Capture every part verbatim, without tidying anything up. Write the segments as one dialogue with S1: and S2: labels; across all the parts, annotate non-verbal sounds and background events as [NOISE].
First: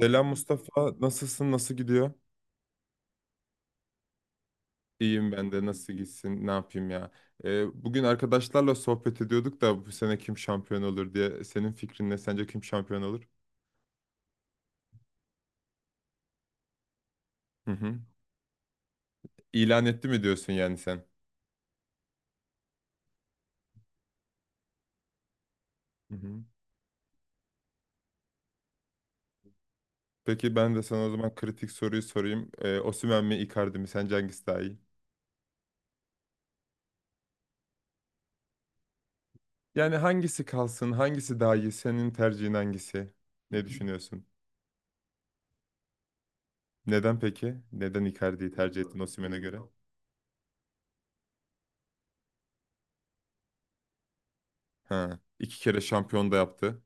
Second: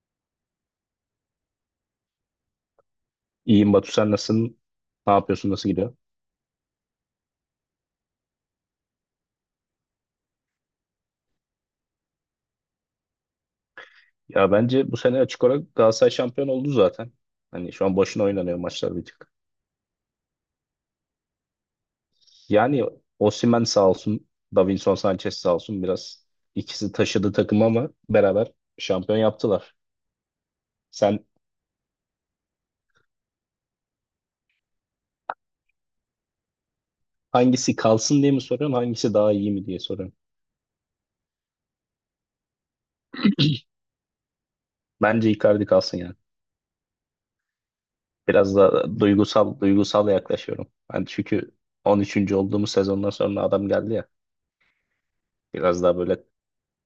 S1: Selam Mustafa, nasılsın, nasıl gidiyor?
S2: İyiyim Batu, sen nasılsın? Ne
S1: İyiyim
S2: yapıyorsun?
S1: ben de,
S2: Nasıl
S1: nasıl
S2: gidiyor?
S1: gitsin, ne yapayım ya? Ee, bugün arkadaşlarla sohbet ediyorduk da bu sene kim şampiyon olur diye. Senin fikrin ne? Sence kim şampiyon olur?
S2: Ya bence bu sene açık olarak Galatasaray şampiyon oldu zaten.
S1: Hı
S2: Hani şu an
S1: hı.
S2: boşuna oynanıyor maçlar bir tık.
S1: İlan etti mi diyorsun yani sen?
S2: Yani Osimhen sağ olsun, Davinson Sanchez sağ olsun,
S1: Hı
S2: biraz
S1: hı.
S2: ikisi taşıdı takımı ama beraber şampiyon yaptılar.
S1: Peki ben de sana o
S2: Sen
S1: zaman kritik soruyu sorayım. Ee, Osimhen mi, Icardi mi? Sence hangisi daha iyi?
S2: hangisi kalsın diye mi soruyorsun, hangisi daha iyi mi diye
S1: Yani
S2: soruyorsun?
S1: hangisi kalsın, hangisi daha iyi? Senin tercihin hangisi? Ne düşünüyorsun?
S2: Bence Icardi kalsın yani.
S1: Neden peki? Neden Icardi'yi
S2: Biraz
S1: tercih ettin
S2: da
S1: Osimhen'e göre?
S2: duygusal duygusal yaklaşıyorum. Ben çünkü on üçüncü olduğumuz sezondan sonra adam geldi ya.
S1: Ha, iki kere
S2: Biraz daha böyle
S1: şampiyon da yaptı.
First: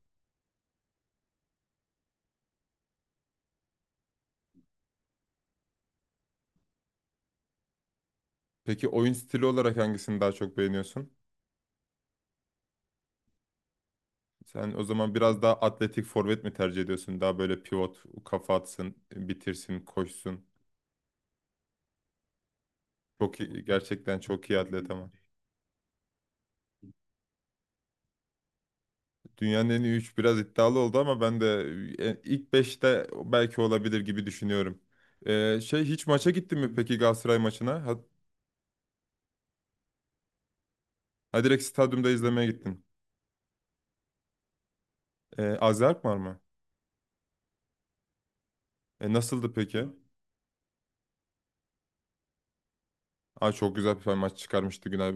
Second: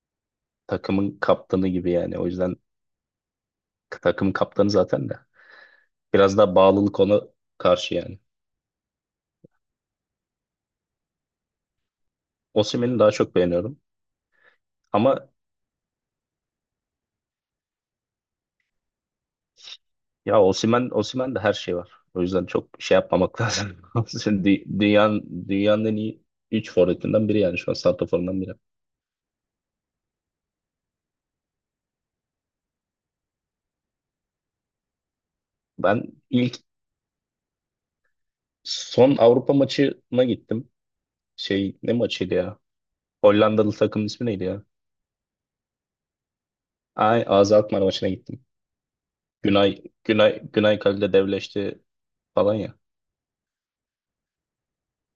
S2: takımın kaptanı gibi yani. O yüzden takım kaptanı zaten de. Biraz daha bağlılık ona karşı yani.
S1: Peki oyun stili olarak hangisini daha çok beğeniyorsun?
S2: Osimhen'i daha çok beğeniyorum.
S1: Sen o
S2: Ama
S1: zaman biraz daha atletik forvet mi tercih ediyorsun? Daha böyle pivot, kafa atsın, bitirsin,
S2: ya
S1: koşsun.
S2: Osimhen, Osimhen de her şey var. O yüzden çok şey
S1: Çok
S2: yapmamak [LAUGHS]
S1: iyi,
S2: lazım.
S1: gerçekten
S2: Osimhen
S1: çok iyi
S2: dü-
S1: atlet ama.
S2: Dünyanın, dünyanın en iyi üç forvetinden biri yani şu an, santraforundan biri.
S1: Dünyanın en iyi üç biraz iddialı oldu ama ben de e, ilk beşte belki olabilir gibi düşünüyorum. Ee, şey
S2: Ben
S1: hiç maça gittin
S2: ilk
S1: mi peki Galatasaray maçına? Ha,
S2: son Avrupa maçına gittim.
S1: ha direkt
S2: Şey ne
S1: stadyumda
S2: maçıydı
S1: izlemeye
S2: ya?
S1: gittin.
S2: Hollandalı takımın ismi neydi ya?
S1: Ee, Azerk var mı?
S2: Ay, Azad Alkmaar maçına gittim.
S1: E, nasıldı
S2: Günay
S1: peki?
S2: Günay Günay kalede devleşti falan ya.
S1: Aa, çok güzel bir maç çıkarmıştı Günay.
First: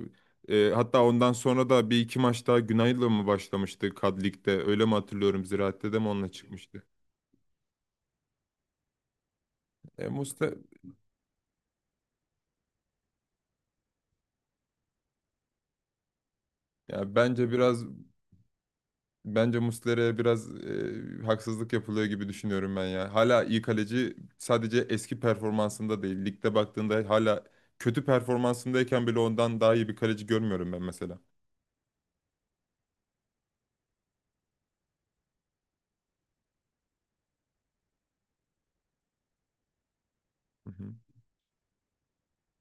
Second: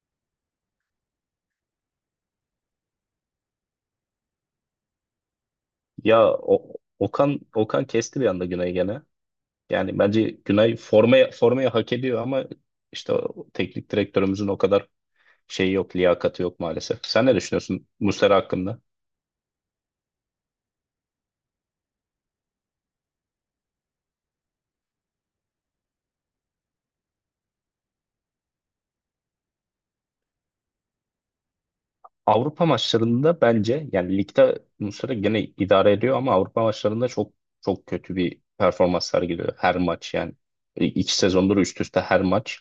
S1: Ee, hatta ondan sonra da bir iki maç daha Günay'la mı başlamıştı Kad Lig'de? Öyle mi hatırlıyorum? Ziraat'te de mi
S2: Ya
S1: onunla
S2: o,
S1: çıkmıştı?
S2: Okan Okan kesti bir anda Günay'ı gene. Yani
S1: E,
S2: bence
S1: Muslera,
S2: Günay formaya, formaya hak ediyor ama işte o teknik direktörümüzün o kadar şeyi yok, liyakati yok maalesef.
S1: ya
S2: Sen ne
S1: bence biraz
S2: düşünüyorsun Muslera hakkında?
S1: bence Muslera'ya biraz e, haksızlık yapılıyor gibi düşünüyorum ben ya. Hala iyi kaleci sadece eski performansında değil. Ligde baktığında hala kötü performansındayken bile ondan daha iyi bir kaleci görmüyorum ben mesela.
S2: Avrupa maçlarında bence yani ligde Muslera gene idare ediyor ama Avrupa maçlarında çok çok kötü bir performans sergiliyor her maç yani.
S1: Hı
S2: E,
S1: hı.
S2: iki sezondur üst üste her maç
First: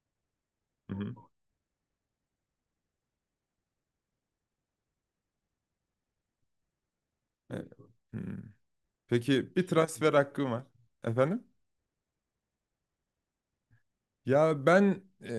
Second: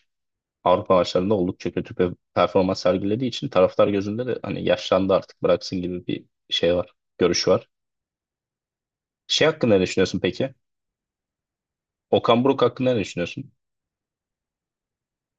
S2: Avrupa
S1: Hı hı.
S2: maçlarında oldukça kötü bir performans sergilediği için taraftar gözünde de hani yaşlandı artık bıraksın gibi bir şey var, görüş
S1: E,
S2: var.
S1: hı.
S2: Şey
S1: Peki bir
S2: hakkında ne
S1: transfer
S2: düşünüyorsun
S1: hakkım
S2: peki?
S1: var. Efendim?
S2: Okan Buruk hakkında ne düşünüyorsun?
S1: Ya ben e,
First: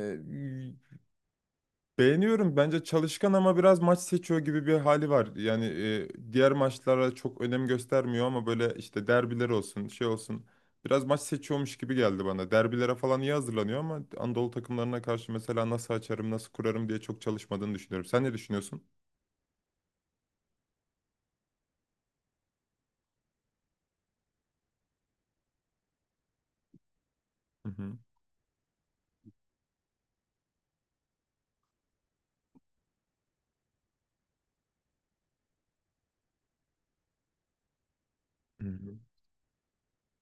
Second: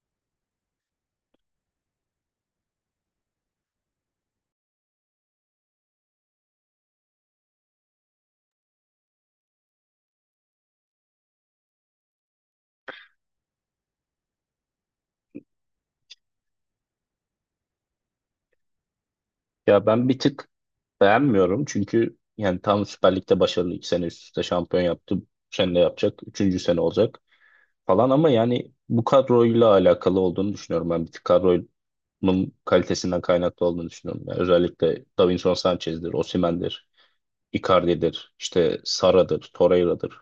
S1: beğeniyorum. Bence çalışkan ama biraz maç seçiyor gibi bir hali var. Yani e, diğer maçlara çok önem göstermiyor ama böyle işte derbiler olsun, şey olsun. Biraz maç seçiyormuş gibi geldi bana. Derbilere falan iyi hazırlanıyor ama Anadolu takımlarına karşı mesela nasıl açarım, nasıl kurarım diye çok çalışmadığını düşünüyorum. Sen ne düşünüyorsun?
S2: Ya ben bir tık beğenmiyorum çünkü yani tam Süper Lig'de başarılı, iki sene üst üste şampiyon yaptı. Bu sene de yapacak. Üçüncü sene olacak
S1: Hı hı.
S2: falan ama yani bu kadroyla alakalı olduğunu düşünüyorum. Ben bir tık kadronun kalitesinden kaynaklı olduğunu düşünüyorum. Yani özellikle Davinson Sanchez'dir, Osimhen'dir, Icardi'dir,
S1: Hı
S2: işte
S1: hı.
S2: Sara'dır, Torreira'dır.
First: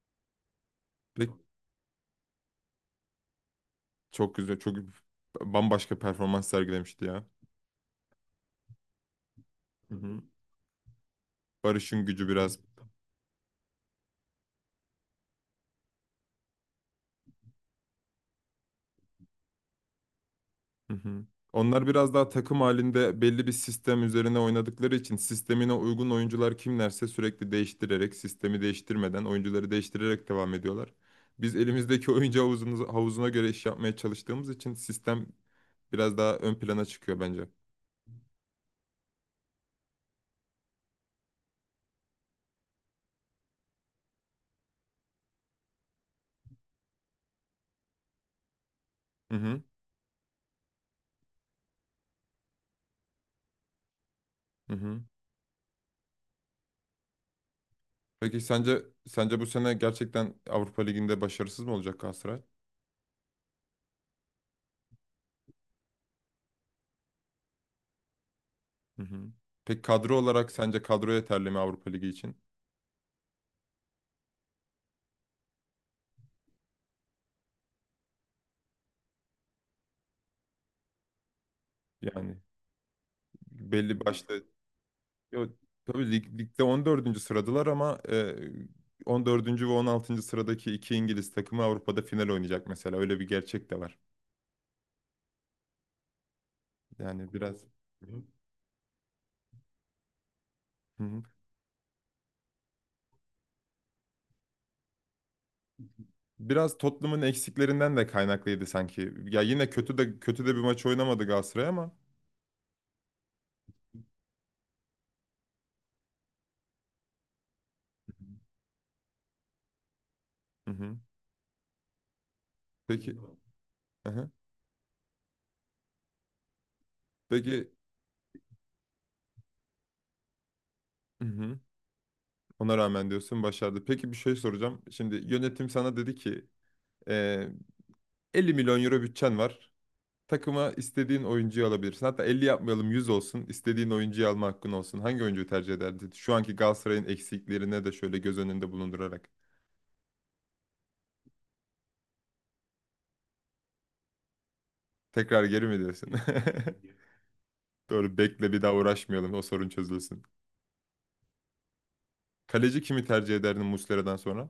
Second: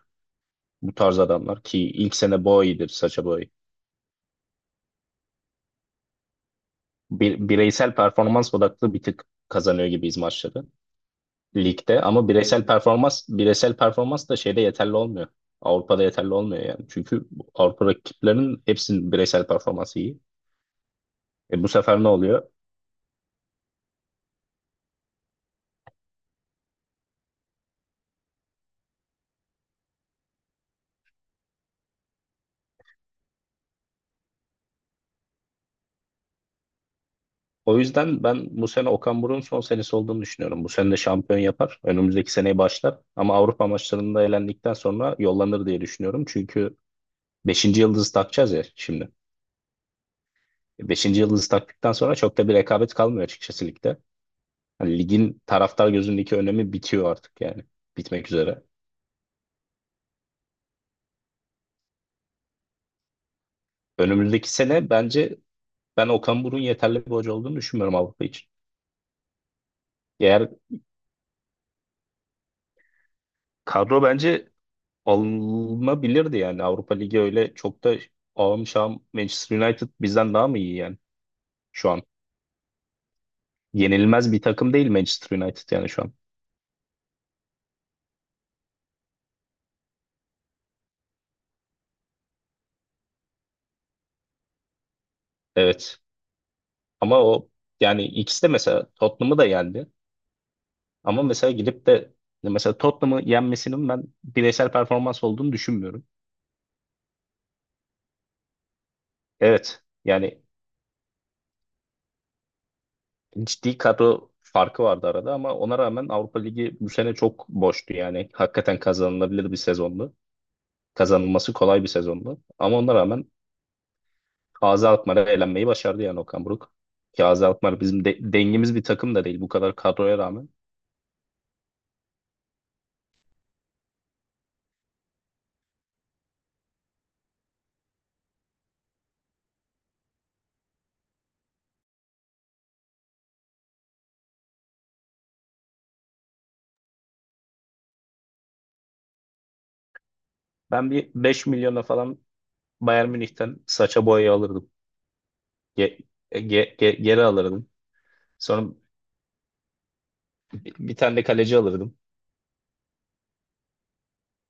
S2: Bu tarz
S1: Ve
S2: adamlar ki ilk sene Boey'dir, Sacha Boey.
S1: çok güzel, çok bambaşka performans sergilemişti ya.
S2: Bir, bireysel performans odaklı bir tık kazanıyor
S1: Hı
S2: gibiyiz
S1: hı.
S2: maçları ligde,
S1: Barış'ın
S2: ama
S1: gücü biraz.
S2: bireysel performans bireysel performans da şeyde yeterli olmuyor. Avrupa'da yeterli olmuyor yani. Çünkü Avrupa rakiplerinin hepsinin bireysel performansı iyi.
S1: Hı hı.
S2: E, bu
S1: Onlar
S2: sefer ne
S1: biraz daha
S2: oluyor?
S1: takım halinde belli bir sistem üzerine oynadıkları için sistemine uygun oyuncular kimlerse sürekli değiştirerek, sistemi değiştirmeden, oyuncuları değiştirerek devam ediyorlar. Biz elimizdeki oyuncu havuzunu- havuzuna göre iş yapmaya çalıştığımız için sistem biraz daha ön plana çıkıyor bence.
S2: O yüzden ben bu sene Okan Buruk'un son senesi olduğunu düşünüyorum. Bu sene de şampiyon yapar. Önümüzdeki seneye başlar. Ama Avrupa maçlarında elendikten sonra yollanır diye düşünüyorum. Çünkü beşinci yıldızı takacağız ya şimdi.
S1: Hı hı.
S2: Beşinci yıldızı taktıktan sonra çok da bir rekabet kalmıyor açıkçası ligde.
S1: Hı
S2: Hani
S1: hı.
S2: ligin taraftar gözündeki önemi bitiyor artık yani. Bitmek
S1: Peki
S2: üzere.
S1: sence sence bu sene gerçekten Avrupa Ligi'nde başarısız mı olacak Galatasaray?
S2: Önümüzdeki sene bence ben Okan Buruk'un yeterli bir hoca olduğunu düşünmüyorum Avrupa için.
S1: Hı hı. Peki kadro
S2: Eğer
S1: olarak sence kadro yeterli mi Avrupa Ligi için?
S2: kadro, bence alınabilirdi yani. Avrupa Ligi öyle çok da ağım şahım Manchester United bizden daha mı iyi yani şu an?
S1: Yani belli
S2: Yenilmez bir
S1: başlı.
S2: takım değil Manchester
S1: Yo,
S2: United yani şu
S1: tabii
S2: an.
S1: lig, ligde on dördüncü sıradılar ama e, on dördüncü ve on altıncı sıradaki iki İngiliz takımı Avrupa'da final oynayacak mesela. Öyle bir gerçek de var.
S2: Evet ama
S1: Yani
S2: o,
S1: biraz.
S2: yani
S1: Hı.
S2: ikisi de mesela Tottenham'ı da yendi,
S1: Hı,
S2: ama mesela gidip de mesela Tottenham'ı yenmesinin ben bireysel performans olduğunu düşünmüyorum.
S1: biraz Tottenham'ın eksiklerinden de kaynaklıydı sanki. Ya yine
S2: Evet
S1: kötü de
S2: yani
S1: kötü de bir maç oynamadı Galatasaray ama.
S2: ciddi kadro farkı vardı arada ama ona rağmen Avrupa Ligi bu sene çok boştu yani. Hakikaten kazanılabilir bir sezondu.
S1: Hı hı.
S2: Kazanılması kolay bir sezondu. Ama ona
S1: Peki.
S2: rağmen
S1: Hı hı.
S2: A Z Alkmaar'a elenmeyi başardı yani Okan Buruk. Ki A Z
S1: Peki.
S2: Alkmaar bizim de dengimiz bir takım da değil, bu kadar kadroya rağmen.
S1: Hı hı. Ona rağmen diyorsun başardı. Peki bir şey soracağım. Şimdi yönetim sana dedi ki e, elli milyon euro bütçen var. Takıma istediğin oyuncuyu alabilirsin. Hatta elli yapmayalım yüz olsun. İstediğin oyuncuyu alma hakkın olsun. Hangi oyuncuyu tercih ederdin? Şu anki Galatasaray'ın eksiklerine de şöyle göz önünde bulundurarak.
S2: Ben bir beş milyona falan Bayern Münih'ten saça boyayı alırdım.
S1: Tekrar geri mi
S2: Ge-
S1: diyorsun?
S2: ge- ge- geri alırdım.
S1: [LAUGHS] Doğru bekle bir
S2: Sonra
S1: daha uğraşmayalım o sorun çözülsün.
S2: bir bir tane de kaleci alırdım.
S1: Kaleci kimi tercih ederdin Muslera'dan sonra?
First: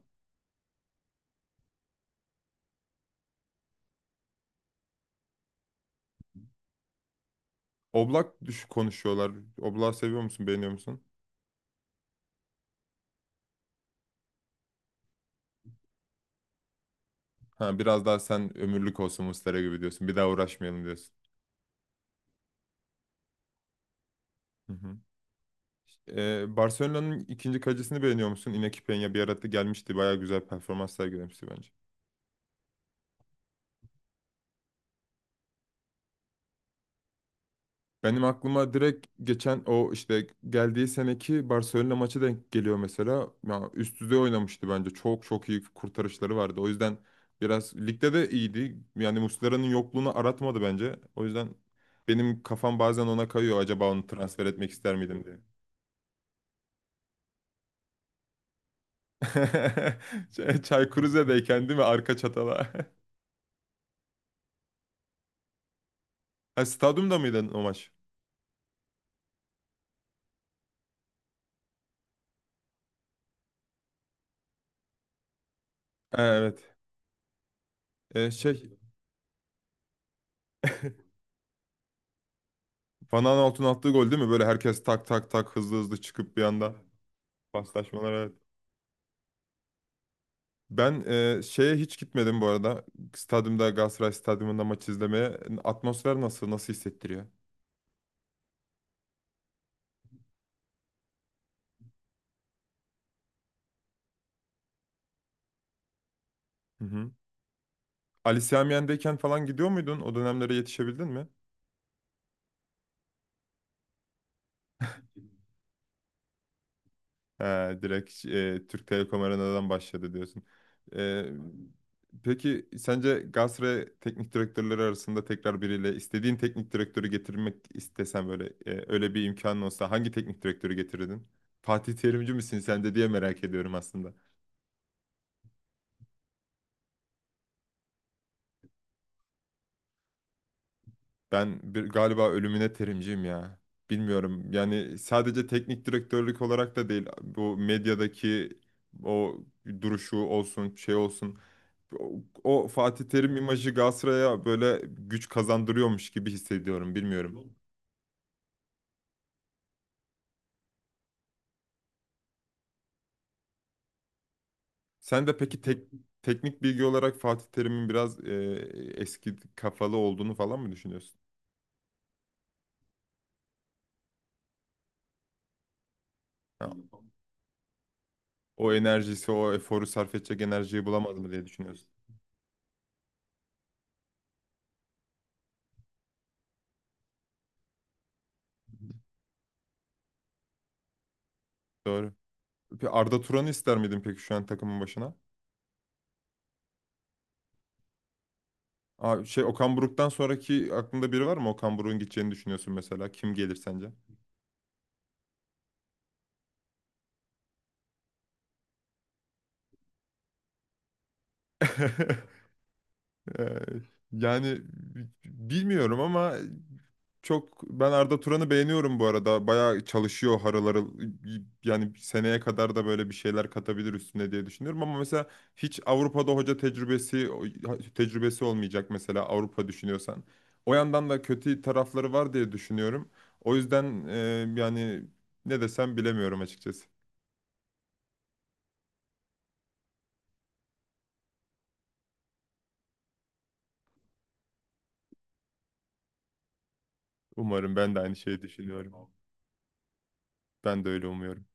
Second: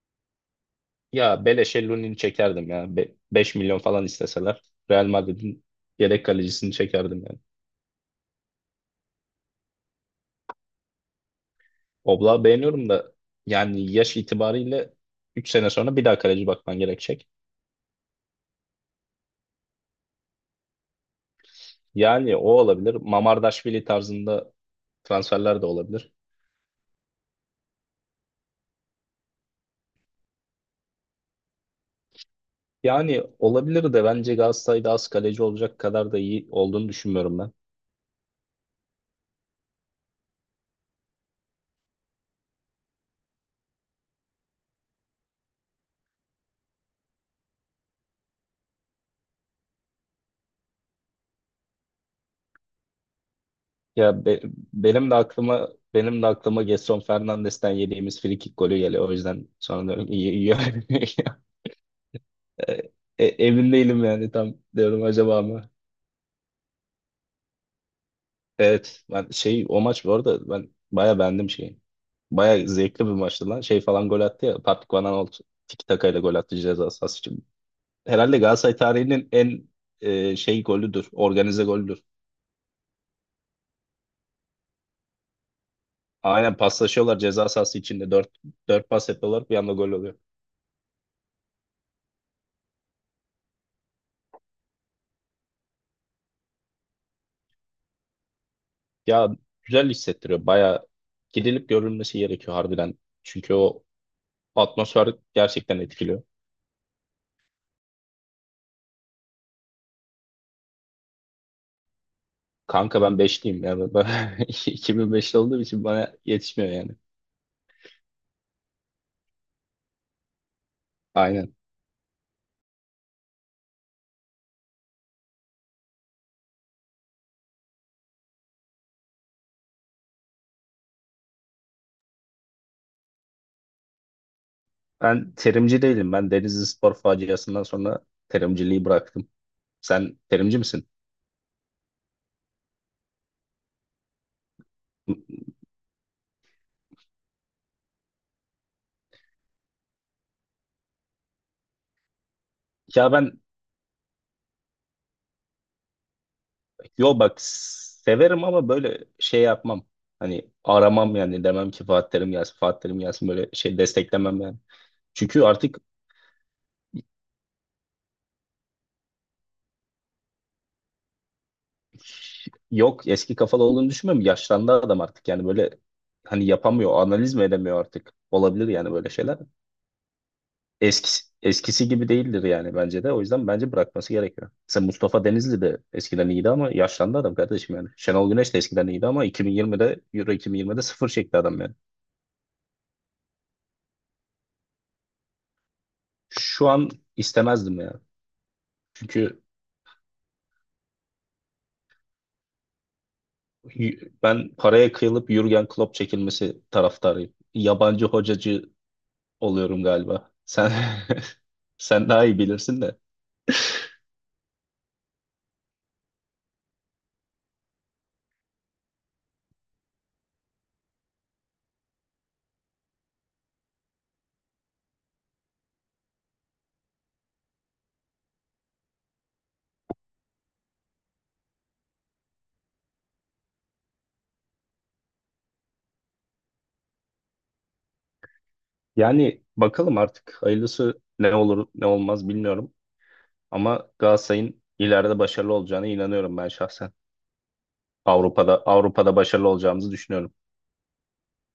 S2: Ya beleşe Lunin'i çekerdim ya. Be beş milyon falan isteseler, Real Madrid'in yedek kalecisini çekerdim yani.
S1: Oblak düş konuşuyorlar. Oblak seviyor musun beğeniyor musun?
S2: Oblak'ı beğeniyorum da yani yaş itibariyle üç sene sonra bir daha kaleci bakman gerekecek.
S1: Ha, biraz daha sen ömürlük olsun Muslera gibi diyorsun. Bir daha uğraşmayalım diyorsun.
S2: Yani o olabilir. Mamardaşvili tarzında
S1: Hı hı.
S2: transferler de olabilir.
S1: Ee, Barcelona'nın ikinci kalecisini beğeniyor musun? Iñaki Peña bir arada gelmişti. Bayağı güzel performans sergilemişti bence.
S2: Yani olabilir de bence Galatasaray'da az kaleci olacak kadar da iyi olduğunu düşünmüyorum ben.
S1: Benim aklıma direkt geçen o işte geldiği seneki Barcelona maçı denk geliyor mesela. Ya üst düzey oynamıştı bence. Çok çok iyi kurtarışları vardı. O yüzden biraz ligde de iyiydi. Yani Muslera'nın yokluğunu aratmadı bence. O yüzden benim kafam bazen ona kayıyor. Acaba onu
S2: Ya be-
S1: transfer etmek ister
S2: benim de
S1: miydim diye.
S2: aklıma benim de aklıma Gedson Fernandes'ten yediğimiz frikik golü geliyor. O
S1: [LAUGHS]
S2: yüzden sonra diyorum iyi iyi.
S1: Ç- Çaykur
S2: [LAUGHS]
S1: Rize'deyken değil mi? Arka çatala.
S2: E,
S1: [LAUGHS]
S2: e, emin değilim yani, tam diyorum, acaba mı?
S1: Ha, stadyumda mıydı o maç?
S2: Evet ben şey o maç bu arada ben baya beğendim şeyi. Baya zevkli bir maçtı lan. Şey falan gol attı ya, Patrick Van Aanholt tiki takayla
S1: Ha,
S2: gol attı
S1: evet.
S2: ceza sahası için.
S1: Ee,
S2: Herhalde Galatasaray
S1: şey...
S2: tarihinin en e, şey golüdür.
S1: [LAUGHS]
S2: Organize golüdür.
S1: Van Aanholt'un attığı gol değil mi? Böyle herkes tak tak tak hızlı hızlı çıkıp bir
S2: Aynen
S1: anda.
S2: paslaşıyorlar ceza sahası içinde.
S1: Paslaşmalar
S2: Dört,
S1: evet.
S2: dört pas yapıyorlar, bir anda gol oluyor.
S1: Ben e, şeye hiç gitmedim bu arada. Stadyumda Galatasaray Stadyumunda maç izlemeye. Atmosfer nasıl? Nasıl hissettiriyor?
S2: Ya güzel hissettiriyor. Baya gidilip görülmesi gerekiyor harbiden. Çünkü o atmosfer gerçekten etkiliyor.
S1: Hı hı. Ali Sami Yen'deyken falan gidiyor muydun? O dönemlere yetişebildin mi?
S2: Kanka ben beşliyim ya. Ben [LAUGHS] iki bin beşli olduğum için bana yetişmiyor yani.
S1: He, direkt e, Türk Telekom Arena'dan başladı diyorsun. E,
S2: Aynen.
S1: peki sence Galatasaray teknik direktörleri arasında tekrar biriyle istediğin teknik direktörü getirmek istesen böyle e, öyle bir imkanın olsa hangi teknik direktörü getirirdin? Fatih Terimci misin sen de diye merak ediyorum aslında.
S2: Ben terimci değilim. Ben Denizli Spor faciasından sonra terimciliği bıraktım. Sen terimci misin?
S1: Ben bir, galiba ölümüne terimciyim ya. Bilmiyorum. Yani sadece teknik direktörlük olarak da değil. Bu medyadaki o duruşu olsun, şey olsun. O, o Fatih
S2: Ya
S1: Terim
S2: ben,
S1: imajı Galatasaray'a böyle güç kazandırıyormuş gibi hissediyorum.
S2: yo bak,
S1: Bilmiyorum.
S2: severim ama böyle şey yapmam. Hani aramam yani, demem ki Fatih Terim gelsin, Fatih Terim gelsin, böyle şey desteklemem yani.
S1: Sen de
S2: Çünkü
S1: peki
S2: artık
S1: tek, teknik bilgi olarak Fatih Terim'in biraz e, eski kafalı olduğunu falan mı düşünüyorsun?
S2: yok, eski kafalı olduğunu düşünmüyorum. Yaşlandı adam artık yani, böyle hani
S1: Ha,
S2: yapamıyor, analiz mi edemiyor artık. Olabilir
S1: o
S2: yani böyle
S1: enerjisi,
S2: şeyler.
S1: o eforu sarf edecek enerjiyi bulamadı
S2: Eskisi,
S1: mı diye düşünüyorsun.
S2: eskisi gibi değildir yani bence de. O yüzden bence bırakması gerekiyor. Mesela Mustafa Denizli de eskiden iyiydi ama yaşlandı adam kardeşim yani. Şenol Güneş de eskiden iyiydi ama iki bin yirmide, Euro iki bin yirmide sıfır çekti adam yani.
S1: Doğru. Bir Arda Turan'ı ister miydin peki şu an takımın başına?
S2: Şu an istemezdim ya.
S1: Aa,
S2: Çünkü
S1: şey Okan Buruk'tan sonraki aklında biri var mı? Okan Buruk'un gideceğini düşünüyorsun mesela. Kim gelir sence?
S2: y- ben paraya kıyılıp Jürgen Klopp çekilmesi taraftarıyım. Yabancı hocacı oluyorum galiba. Sen [LAUGHS] sen daha iyi
S1: [LAUGHS]
S2: bilirsin de.
S1: Ee, Yani bi- bilmiyorum ama çok ben Arda Turan'ı beğeniyorum bu arada. Bayağı çalışıyor harıl harıl. Yani seneye kadar da böyle bir şeyler katabilir üstüne diye düşünüyorum ama mesela hiç Avrupa'da hoca tecrübesi tecrübesi olmayacak mesela Avrupa düşünüyorsan. O yandan da kötü tarafları var diye düşünüyorum. O yüzden e, yani ne desem bilemiyorum açıkçası.
S2: Yani bakalım artık, hayırlısı ne olur ne olmaz bilmiyorum. Ama Galatasaray'ın ileride başarılı olacağına inanıyorum ben şahsen.
S1: Umarım ben de aynı şeyi
S2: Avrupa'da
S1: düşünüyorum.
S2: Avrupa'da başarılı olacağımızı düşünüyorum.
S1: Ben de öyle umuyorum.